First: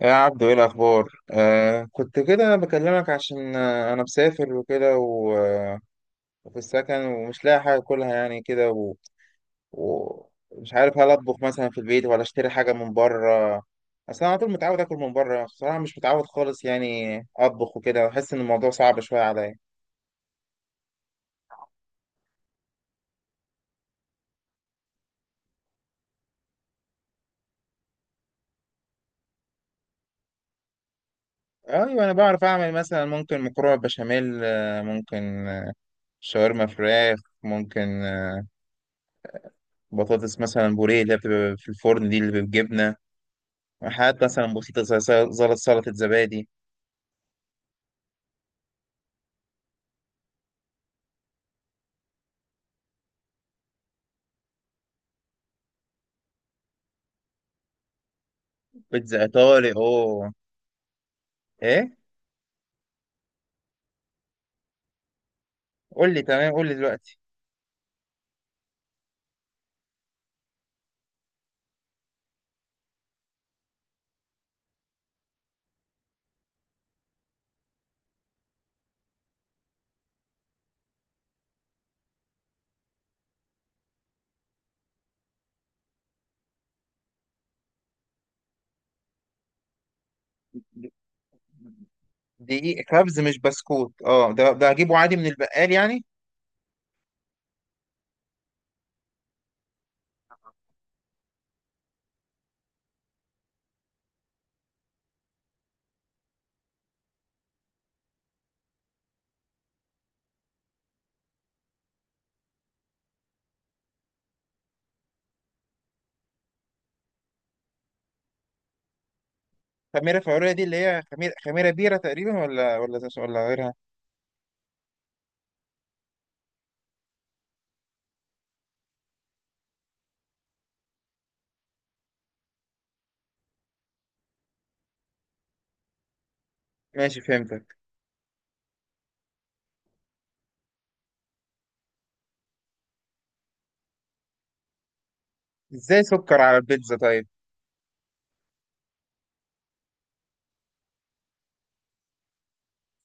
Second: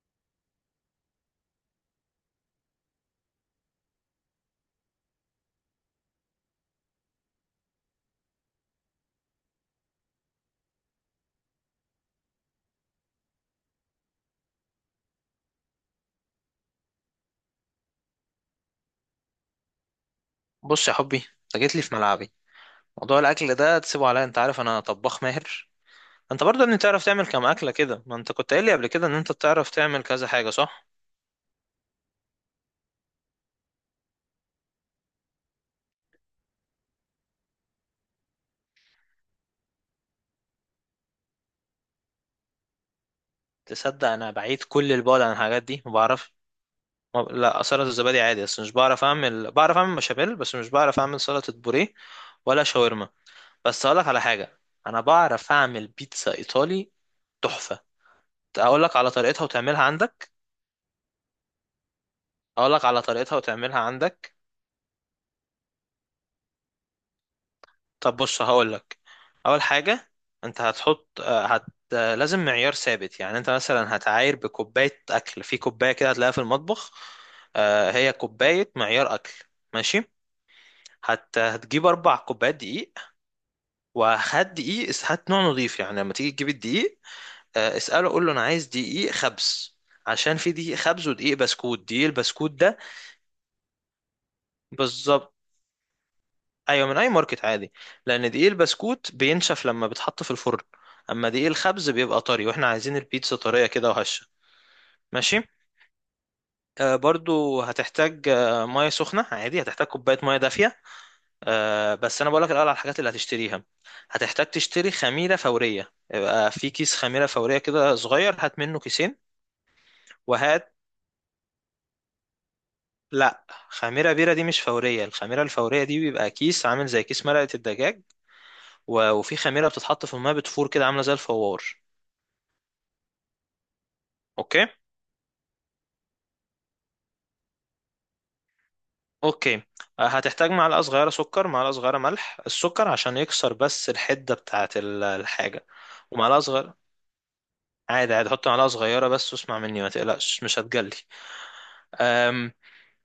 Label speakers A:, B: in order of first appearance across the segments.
A: يا عبدو، ايه الاخبار؟ كنت كده، انا بكلمك عشان انا مسافر وكده، وفي السكن ومش لاقي حاجه اكلها يعني كده، ومش عارف هل اطبخ مثلا في البيت ولا اشتري حاجه من بره. اصل انا على طول متعود اكل من بره، بصراحه مش متعود خالص يعني اطبخ وكده، بحس ان الموضوع صعب شويه عليا.
B: بص يا حبي، انت جيت لي في ملعبي. موضوع الاكل ده تسيبه عليا، انت عارف انا طباخ ماهر. انت برضه اني تعرف تعمل كام اكله كده، ما انت كنت قايل لي قبل كده ان انت بتعرف تعمل كذا حاجه صح؟
A: ايوه، انا بعرف اعمل مثلا، ممكن مكرونه بشاميل، ممكن شاورما فراخ، ممكن بطاطس مثلا بوريه اللي بتبقى في الفرن دي، اللي بالجبنه.
B: تصدق
A: حاجات
B: انا
A: مثلا
B: بعيد
A: بسيطة،
B: كل
A: زي
B: البعد
A: سل-
B: عن
A: زي
B: الحاجات دي،
A: سلطة
B: ما بعرف.
A: زبادي.
B: ما... لا، سلطه الزبادي عادي، بس مش بعرف اعمل، بعرف اعمل بشاميل بس مش بعرف اعمل سلطه بوريه ولا شاورما. بس اقول لك على حاجه، انا بعرف اعمل بيتزا ايطالي تحفه. اقول لك على
A: بيتزا
B: طريقتها
A: إيطالي!
B: وتعملها عندك.
A: أوه، إيه؟
B: اقول لك على طريقتها وتعملها عندك.
A: قول لي، تمام، قول لي دلوقتي.
B: طب بص هقول لك. اول حاجه، انت هتحط آه، هت آه، لازم معيار ثابت، يعني انت مثلا هتعاير بكوبايه اكل، في كوبايه كده هتلاقيها في المطبخ، هي كوبايه معيار اكل. ماشي. هتجيب 4 كوبايات دقيق، وهات دقيق اس- هات نوع نظيف، يعني لما تيجي تجيب الدقيق اساله قول له انا عايز دقيق خبز، عشان في دقيق خبز ودقيق بسكوت، دقيق البسكوت ده.
A: دقيق كبز مش بسكوت؟ أه، ده هجيبه عادي من
B: بالظبط،
A: البقال يعني.
B: ايوه من اي ماركت عادي. لان دقيق البسكوت بينشف لما بيتحط في الفرن، اما دقيق الخبز بيبقى طري، واحنا عايزين البيتزا طريه كده وهشه. ماشي. آه برضو هتحتاج آه ميه سخنه، عادي، هتحتاج كوبايه ميه دافيه. آه بس انا بقولك الاول على الحاجات اللي هتشتريها. هتحتاج تشتري خميره فوريه، يبقى في كيس خميره فوريه كده صغير، هات منه كيسين.
A: خميرة فورية دي
B: وهات
A: اللي هي خميرة بيرة تقريبا، ولا ولا
B: لا،
A: ولا غيرها؟
B: خميره بيره دي مش فوريه، الخميره الفوريه دي بيبقى كيس عامل زي كيس مرقه الدجاج، و- وفي خميره بتتحط في الميه بتفور كده عامله زي الفوار. اوكي.
A: ماشي، فهمتك.
B: اوكي. هتحتاج معلقه صغيره سكر، معلقه صغيره ملح. السكر عشان يكسر بس الحده بتاعه ال- الحاجه.
A: إزاي
B: ومعلقه
A: سكر على
B: صغيره،
A: البيتزا؟ طيب.
B: عادي عادي، حط معلقه صغيره بس واسمع مني، ما تقلقش، مش هتجلي. أم،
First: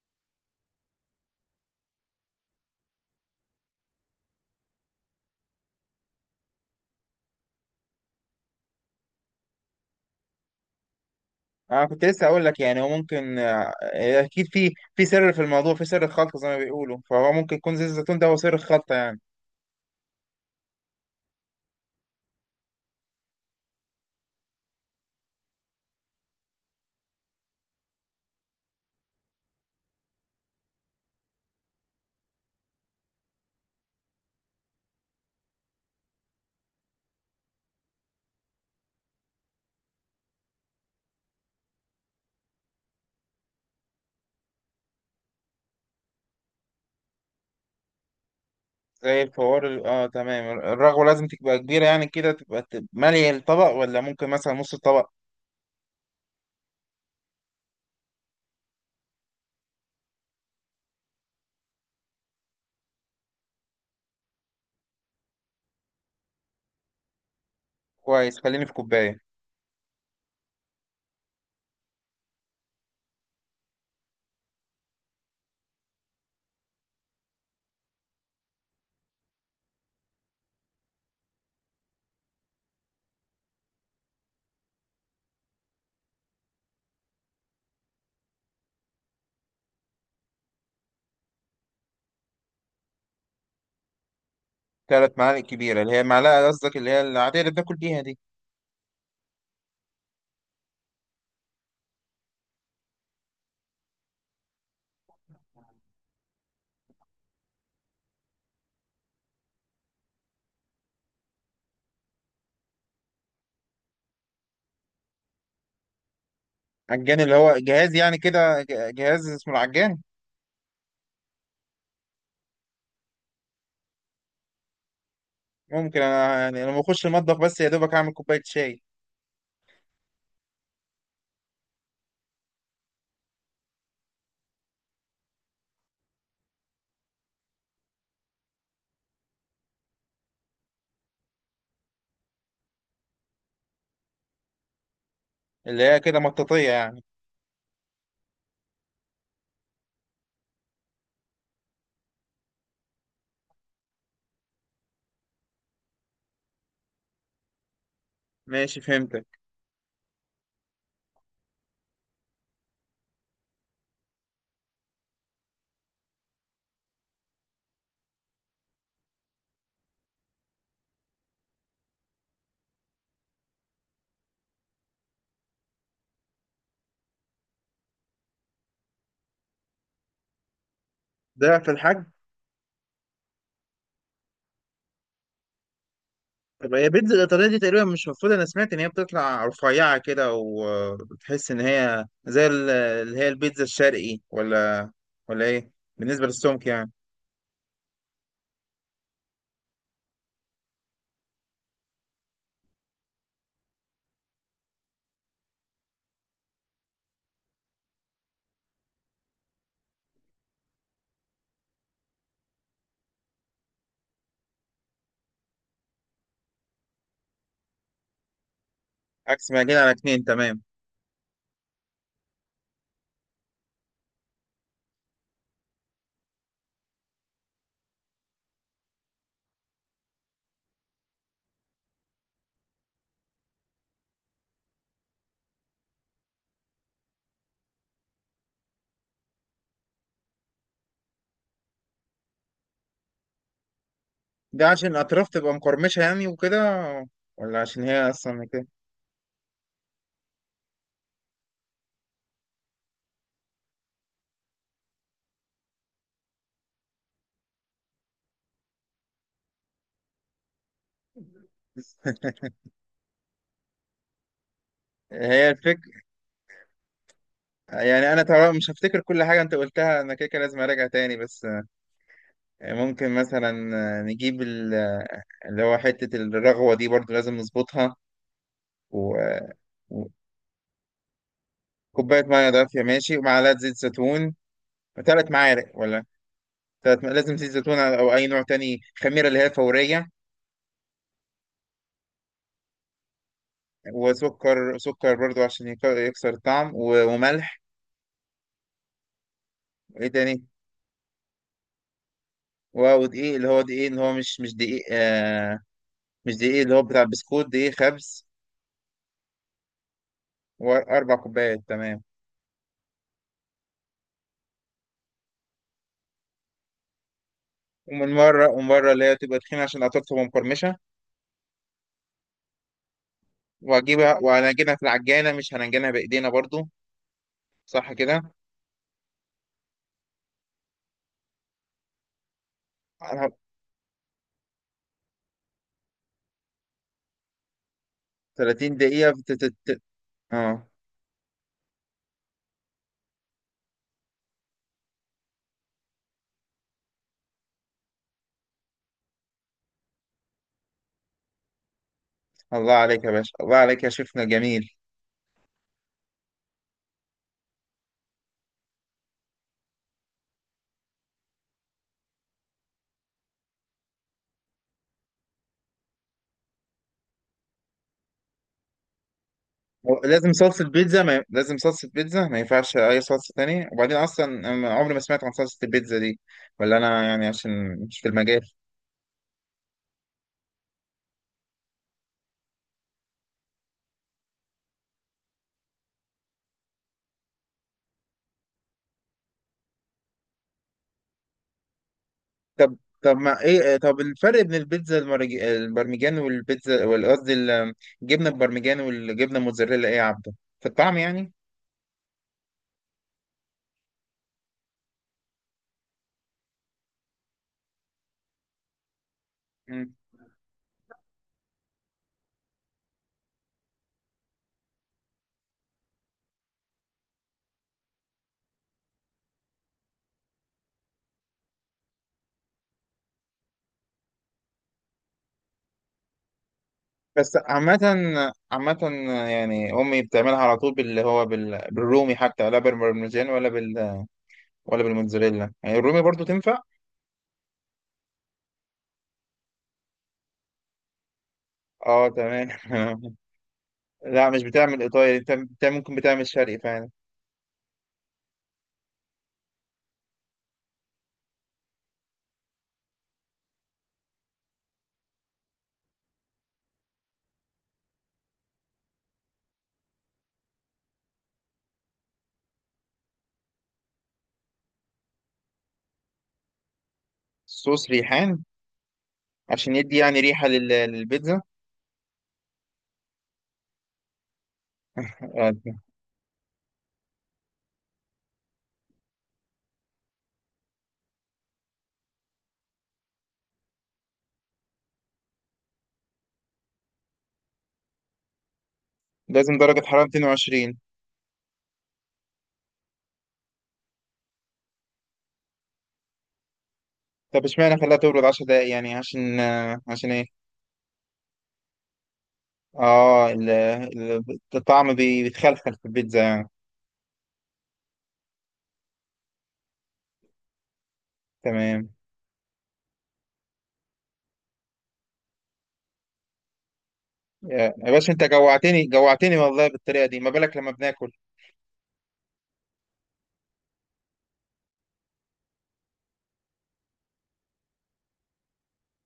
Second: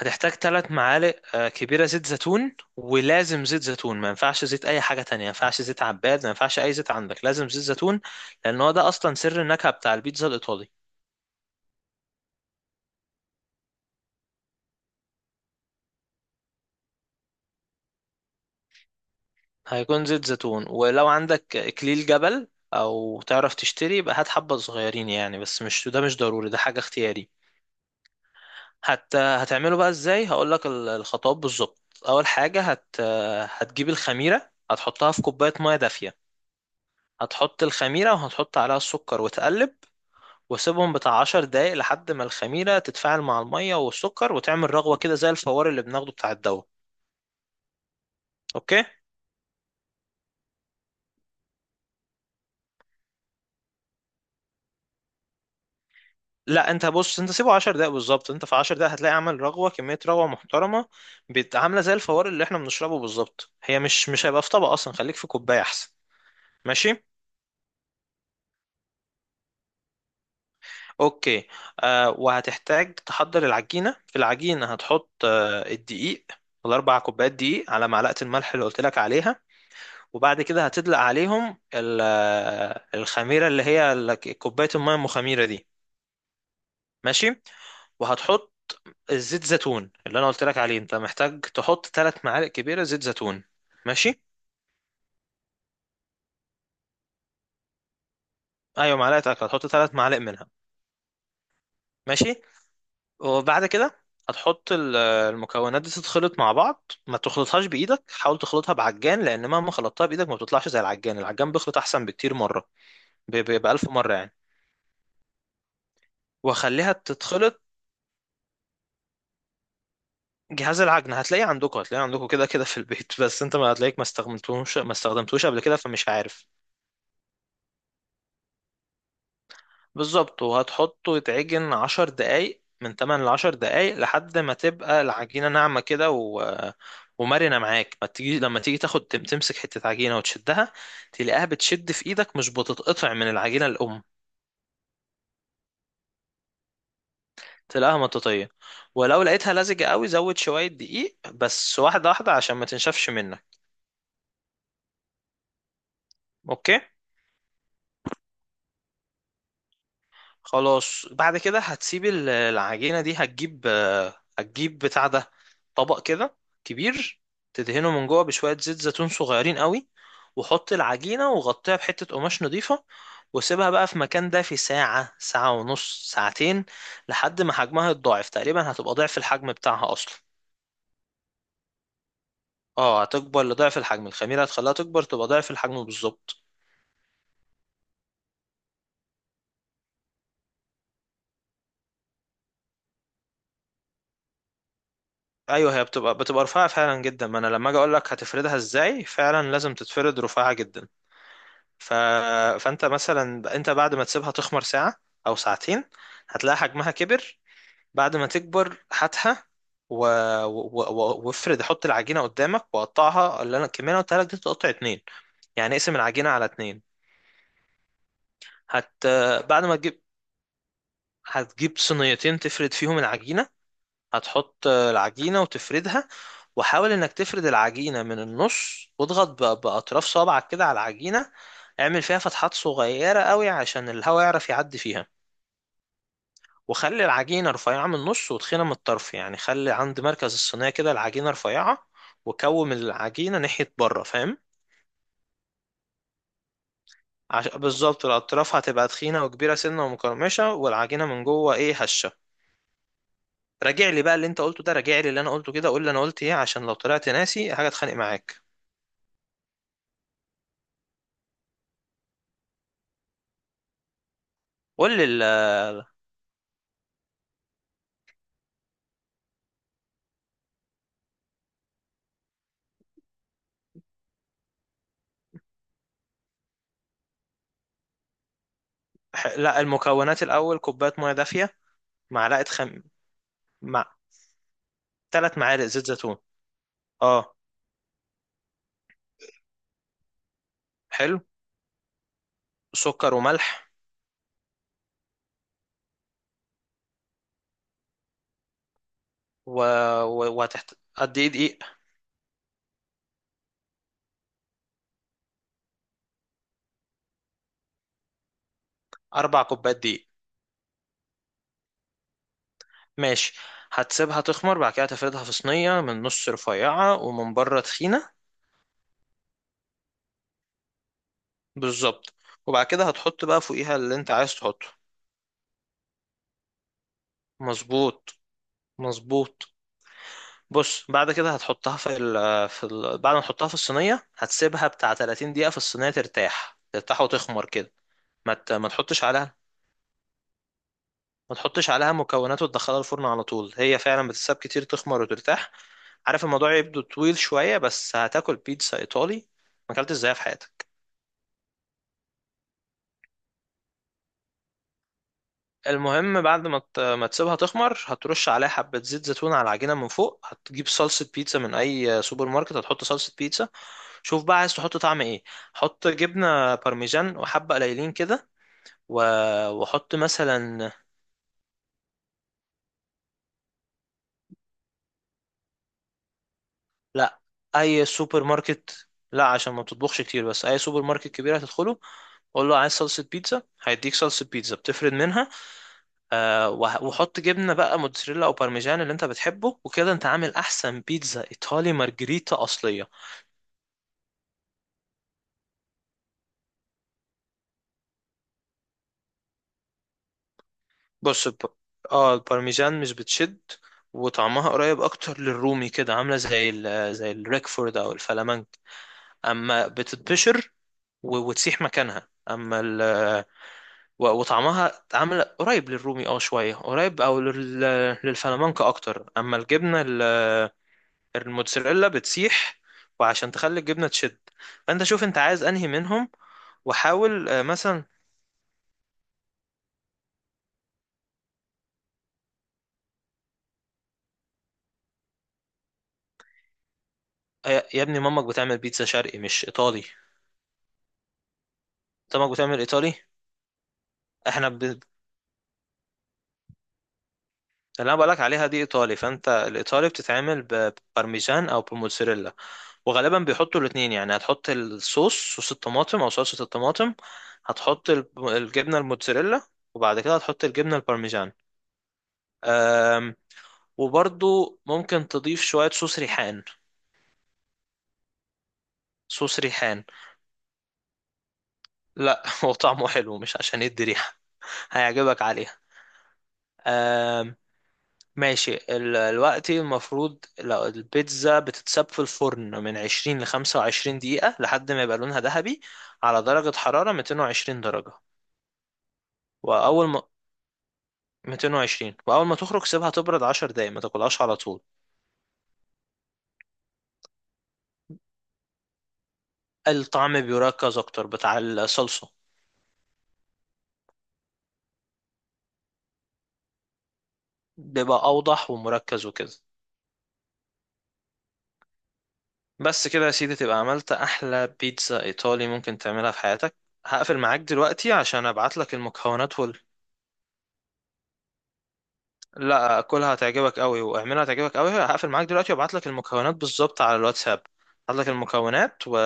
B: هتحتاج 3 معالق كبيره زيت زيتون، ولازم زيت زيتون، ما ينفعش زيت اي حاجه تانية، ما ينفعش زيت عباد، ما ينفعش اي زيت عندك، لازم زيت زيتون. لان هو ده اصلا سر النكهه بتاع البيتزا الايطالي.
A: أنا كنت لسه أقول لك يعني، هو ممكن، أكيد في سر في الموضوع، في سر الخلطة زي ما بيقولوا، فهو ممكن يكون زيت الزيتون ده هو سر الخلطة يعني.
B: هيكون زيت زيتون. ولو عندك اكليل جبل او تعرف تشتري، يبقى هات حبة صغيرين يعني، بس مش ده، مش ضروري، ده حاجة اختياري. حتى هتعمله بقى ازاي، هقولك ال- الخطوات بالظبط. اول حاجة هتجيب الخميرة، هتحطها في كوباية مية دافية. هتحط الخميرة وهتحط عليها السكر وتقلب، وسيبهم بتاع 10 دقايق لحد ما الخميرة تتفاعل مع المية والسكر وتعمل رغوة كده زي الفوار اللي بناخده بتاع الدواء. اوكي.
A: زي الفوار، اه، تمام. الرغوة لازم تبقى كبيرة يعني كده، تبقى مالية الطبق، ولا ممكن مثلا نص الطبق؟
B: لا انت بص، انت سيبه 10 دقايق بالظبط، انت في 10 دقايق هتلاقي عامل رغوه، كميه رغوه محترمه، عامله زي الفوار اللي احنا بنشربه بالظبط. هي مش، مش هيبقى في طبق اصلا، خليك في كوبايه احسن. ماشي.
A: كويس، خليني في كوباية.
B: اوكي. آه، وهتحتاج تحضر العجينه. في العجينه هتحط آه الدقيق، ال4 كوبايات دقيق، على معلقه الملح اللي قلت لك عليها، وبعد كده هتدلق عليهم ال- آه، الخميره اللي هي كوبايه الميه المخميره دي. ماشي. وهتحط الزيت زيتون اللي انا قلت لك عليه، انت محتاج تحط 3 معالق كبيره زيت زيتون. ماشي.
A: 3 معالق كبيرة اللي هي معلقة، قصدك اللي هي العادية اللي بناكل بيها دي؟
B: ايوه، معلقه اكل، هتحط 3 معالق منها. ماشي. وبعد كده هتحط ال- المكونات دي تتخلط مع بعض. ما تخلطهاش بايدك، حاول تخلطها بعجان، لان مهما خلطتها بايدك ما بتطلعش زي العجان، العجان بيخلط احسن بكتير مره، ب ب- بألف مره يعني. واخليها
A: عجان اللي هو
B: تتخلط.
A: جهاز، يعني كده جهاز اسمه العجان؟
B: جهاز العجن هتلاقيه عندكم، هتلاقيه عندكم كده كده في البيت بس انت ما هتلاقيك، ما استخدمتوش قبل كده،
A: ممكن
B: فمش
A: انا
B: عارف.
A: يعني لما اخش المطبخ بس يا دوبك اعمل كوباية شاي.
B: بالظبط، وهتحطه يتعجن 10 دقايق، من 8 لعشر دقايق لحد ما تبقى العجينة ناعمة كده و... ومرنة معاك. ما تيجي لما تيجي تمسك حتة عجينة وتشدها، تلاقيها بتشد في ايدك مش بتتقطع من العجينة الأم.
A: اللي هي كده مطاطية يعني؟
B: تلاقيها مطاطية. ولو لقيتها لزجة قوي، زود شوية دقيق بس، واحدة واحدة، عشان ما تنشفش منك. اوكي.
A: ماشي، فهمتك.
B: خلاص بعد كده هتسيب ال- العجينة دي، هتجيب هتجيب بتاع ده، طبق كده كبير، تدهنه من جوه بشوية زيت زيتون صغيرين قوي، وحط العجينة وغطيها بحتة قماش نضيفة، وسيبها بقى في مكان دافي ساعة، ساعة ونص، ساعتين، لحد ما حجمها يتضاعف تقريبا، هتبقى ضعف الحجم بتاعها أصلا.
A: ده في الحجم؟
B: اه هتكبر لضعف الحجم، الخميرة هتخليها تكبر، تبقى ضعف الحجم بالظبط.
A: طب هي بيتزا الإيطالية دي تقريبا، مش المفروض؟ أنا سمعت إن هي بتطلع رفيعة كده، وبتحس إن هي زي اللي هي البيتزا الشرقي، ولا إيه؟
B: ايوه، هي بتبقى
A: بالنسبة
B: بتبقى
A: للسمك
B: رفيعة
A: يعني؟
B: فعلا جدا، ما انا لما اجي اقول لك هتفردها ازاي فعلا لازم تتفرد رفيعة جدا. ف... فانت مثلا، انت بعد ما تسيبها تخمر ساعة او ساعتين، هتلاقي حجمها كبر. بعد ما تكبر هاتها و... و... و... وافرد، حط العجينة قدامك وقطعها، اللي انا الكمية اللي أنا قلتها لك دي تقطع اتنين، يعني اقسم العجينة على اتنين. هت
A: عكس ما
B: بعد ما
A: جينا على
B: تجيب،
A: اتنين، تمام.
B: هتجيب صينيتين تفرد فيهم العجينة. هتحط العجينة وتفردها، وحاول انك تفرد العجينة من النص، واضغط ب- بأطراف صابعك كده على العجينة، اعمل فيها فتحات صغيرة قوي عشان الهواء يعرف يعدي فيها. وخلي العجينة رفيعة من النص وتخينة من الطرف، يعني خلي عند مركز الصينية كده العجينة رفيعة، وكوم العجينة ناحية بره، فاهم؟
A: ده عشان الأطراف تبقى مقرمشة يعني وكده؟ ولا عشان
B: بالظبط،
A: هي أصلا
B: الأطراف
A: كده؟
B: هتبقى تخينة وكبيرة سنة ومقرمشة، والعجينة من جوه إيه، هشة. راجع لي بقى اللي أنت قلته ده، راجع لي اللي أنا قلته كده، قول لي أنا قلت إيه، عشان لو طلعت ناسي حاجة أتخانق معاك. قول لي
A: هي الفكرة، يعني أنا طبعا مش هفتكر كل حاجة أنت قلتها، أنا كده كده لازم أراجع تاني، بس ممكن مثلا نجيب اللي هو حتة الرغوة دي برضو لازم نظبطها.
B: لا، المكونات الأول كوباية مية دافية،
A: كوبايه
B: معلقة
A: ميه دافيه،
B: خم
A: ماشي، ومعلقه زيت
B: مع
A: زيتون. 3
B: تلات
A: معالق
B: معالق زيت
A: ولا؟
B: زيتون.
A: 3،
B: اه
A: لازم زيت زيتون او اي نوع تاني، خميره اللي هي فوريه.
B: حلو. سكر وملح
A: وسكر، سكر برضو عشان يكسر الطعم، وملح.
B: و...
A: وايه تاني؟
B: قد ايه دقيق؟
A: ودقيق، اللي هو دقيق، اللي هو مش دقيق، مش دقيق اللي هو بتاع البسكوت، دقيق خبز.
B: 4 كوبايات دقيق.
A: و4 كوبايات، تمام.
B: ماشي. هتسيبها تخمر، بعد كده هتفردها في صينية، من نص رفيعة ومن بره
A: ومن
B: تخينة.
A: مره ومن مره اللي هي تبقى تخينه عشان قطعتها تبقى مقرمشه.
B: بالظبط. وبعد كده هتحط بقى فوقيها اللي انت
A: وهجيبها
B: عايز تحطه.
A: وهنعجنها في العجانه، مش هنعجنها بايدينا برضو، صح
B: مظبوط.
A: كده؟
B: مظبوط. بص بعد كده هتحطها في ال في ال بعد ما تحطها في الصينية، هتسيبها بتاع 30 دقيقة في الصينية ترتاح، ترتاح وتخمر كده، ما ت- ما
A: 30
B: تحطش
A: دقيقه
B: عليها
A: اه.
B: ما تحطش عليها مكونات وتدخلها الفرن على طول. هي فعلا بتتساب كتير تخمر وترتاح. عارف الموضوع يبدو طويل شوية، بس هتاكل بيتزا إيطالي ما اكلتش ازاي في حياتك.
A: الله عليك يا باشا، الله عليك يا شيفنا جميل!
B: المهم بعد ما تسيبها تخمر، هترش عليها حبة زيت زيتون على العجينة من فوق، هتجيب صلصة بيتزا من أي سوبر ماركت، هتحط صلصة بيتزا. شوف بقى عايز تحط طعم إيه. حط جبنة بارميجان وحبة قليلين كده، و- وحط مثلا.
A: لازم صلصة بيتزا، ما ينفعش أي صلصة تانية؟ وبعدين أصلا أنا عمري ما سمعت عن صلصة البيتزا دي، ولا أنا
B: لأ،
A: يعني عشان
B: أي
A: مش في
B: سوبر
A: المجال؟
B: ماركت، لأ عشان ما بتطبخش كتير، بس أي سوبر ماركت كبير هتدخله، قول له عايز صلصة بيتزا، هيديك صلصة بيتزا بتفرد منها. آه، وه- وحط جبنة بقى موتزاريلا أو بارميجان اللي أنت بتحبه، وكده أنت عامل أحسن بيتزا إيطالي مارجريتا
A: طب
B: أصلية.
A: طب ما إيه طب الفرق بين البيتزا البرمجان قصدي الجبنة البرمجان والجبنة الموتزاريلا، إيه يا عبده؟ في الطعم
B: بص
A: يعني؟
B: الب... اه، البارميزان مش بتشد، وطعمها قريب اكتر للرومي كده، عامله زي الريكفورد او الفلامنك. اما
A: مم.
B: بتتبشر و... وتسيح مكانها. اما ال... و... وطعمها عامله قريب للرومي، اه شويه قريب، او لل... للفلامنك اكتر. اما الجبنه ال... الموتزاريلا بتسيح. وعشان تخلي الجبنه تشد، فانت شوف انت عايز انهي منهم. وحاول
A: بس، عامة،
B: مثلا
A: عامة يعني أمي بتعملها على طول بالرومي، حتى لا بالبرمجان ولا ولا بالموتزاريلا، يعني الرومي برضو تنفع؟
B: يا ابني، مامك بتعمل بيتزا شرقي مش ايطالي.
A: اه،
B: انت مامك بتعمل ايطالي؟
A: تمام. لا، مش
B: احنا ب-
A: بتعمل ايطالي، انت ممكن بتعمل شرقي فعلا.
B: اللي انا بقولك عليها دي ايطالي، فانت الايطالي بتتعمل ببارميجان او بموتزاريلا، وغالبا بيحطوا الاتنين. يعني هتحط الصوص، صوص الطماطم او صلصة الطماطم، هتحط الب- الجبنة الموتزاريلا، وبعد كده هتحط الجبنة البارميجان. أم، وبرضو ممكن تضيف شوية صوص ريحان.
A: صوص ريحان؟
B: صوص
A: عشان
B: ريحان.
A: يدي يعني ريحة للبيتزا؟
B: لا هو طعمه حلو، مش عشان يدي ريحة. هيعجبك
A: آه،
B: عليها. آمم، ماشي. ال- الوقت المفروض لو البيتزا بتتساب في الفرن من 20 ل 25 دقيقة لحد ما يبقى لونها ذهبي، على درجة حرارة 220 درجة.
A: لازم درجة
B: وأول ما
A: حرارة 220؟
B: 220، وأول ما تخرج سيبها تبرد 10 دقايق، ما تاكلهاش على طول.
A: طب، اشمعنى خلاها تبرد 10 دقايق؟ يعني عشان، عشان
B: الطعم
A: ايه؟
B: بيركز أكتر بتاع الصلصة،
A: اه، الطعم بيتخلخل في البيتزا يعني؟
B: بيبقى أوضح ومركز وكده.
A: تمام.
B: بس كده يا سيدي تبقى عملت أحلى بيتزا إيطالي ممكن تعملها في حياتك. هقفل معاك
A: يا
B: دلوقتي
A: باشا، انت
B: عشان أبعتلك
A: جوعتني،
B: المكونات.
A: جوعتني والله، بالطريقة دي ما بالك لما بناكل!
B: لا، كلها هتعجبك قوي، واعملها هتعجبك قوي. هقفل معاك دلوقتي وابعت لك المكونات بالظبط على الواتساب. هبعت لك المكونات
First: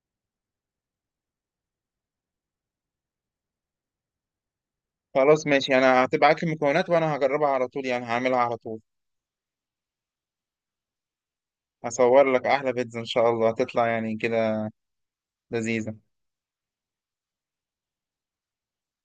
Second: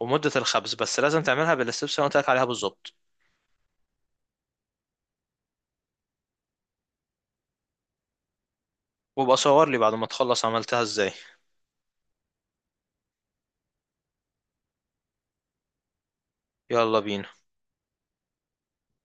B: ومدة الخبز، بس لازم تعملها بالستبس اللي أنا قلت لك عليها بالظبط.
A: خلاص، ماشي، انا هتبعت لي المكونات، وانا هجربها على طول، يعني هعملها على طول.
B: وابقى صور لي بعد ما تخلص عملتها ازاي.
A: هصور لك احلى بيتزا ان شاء الله، هتطلع يعني كده لذيذة.
B: يلا بينا.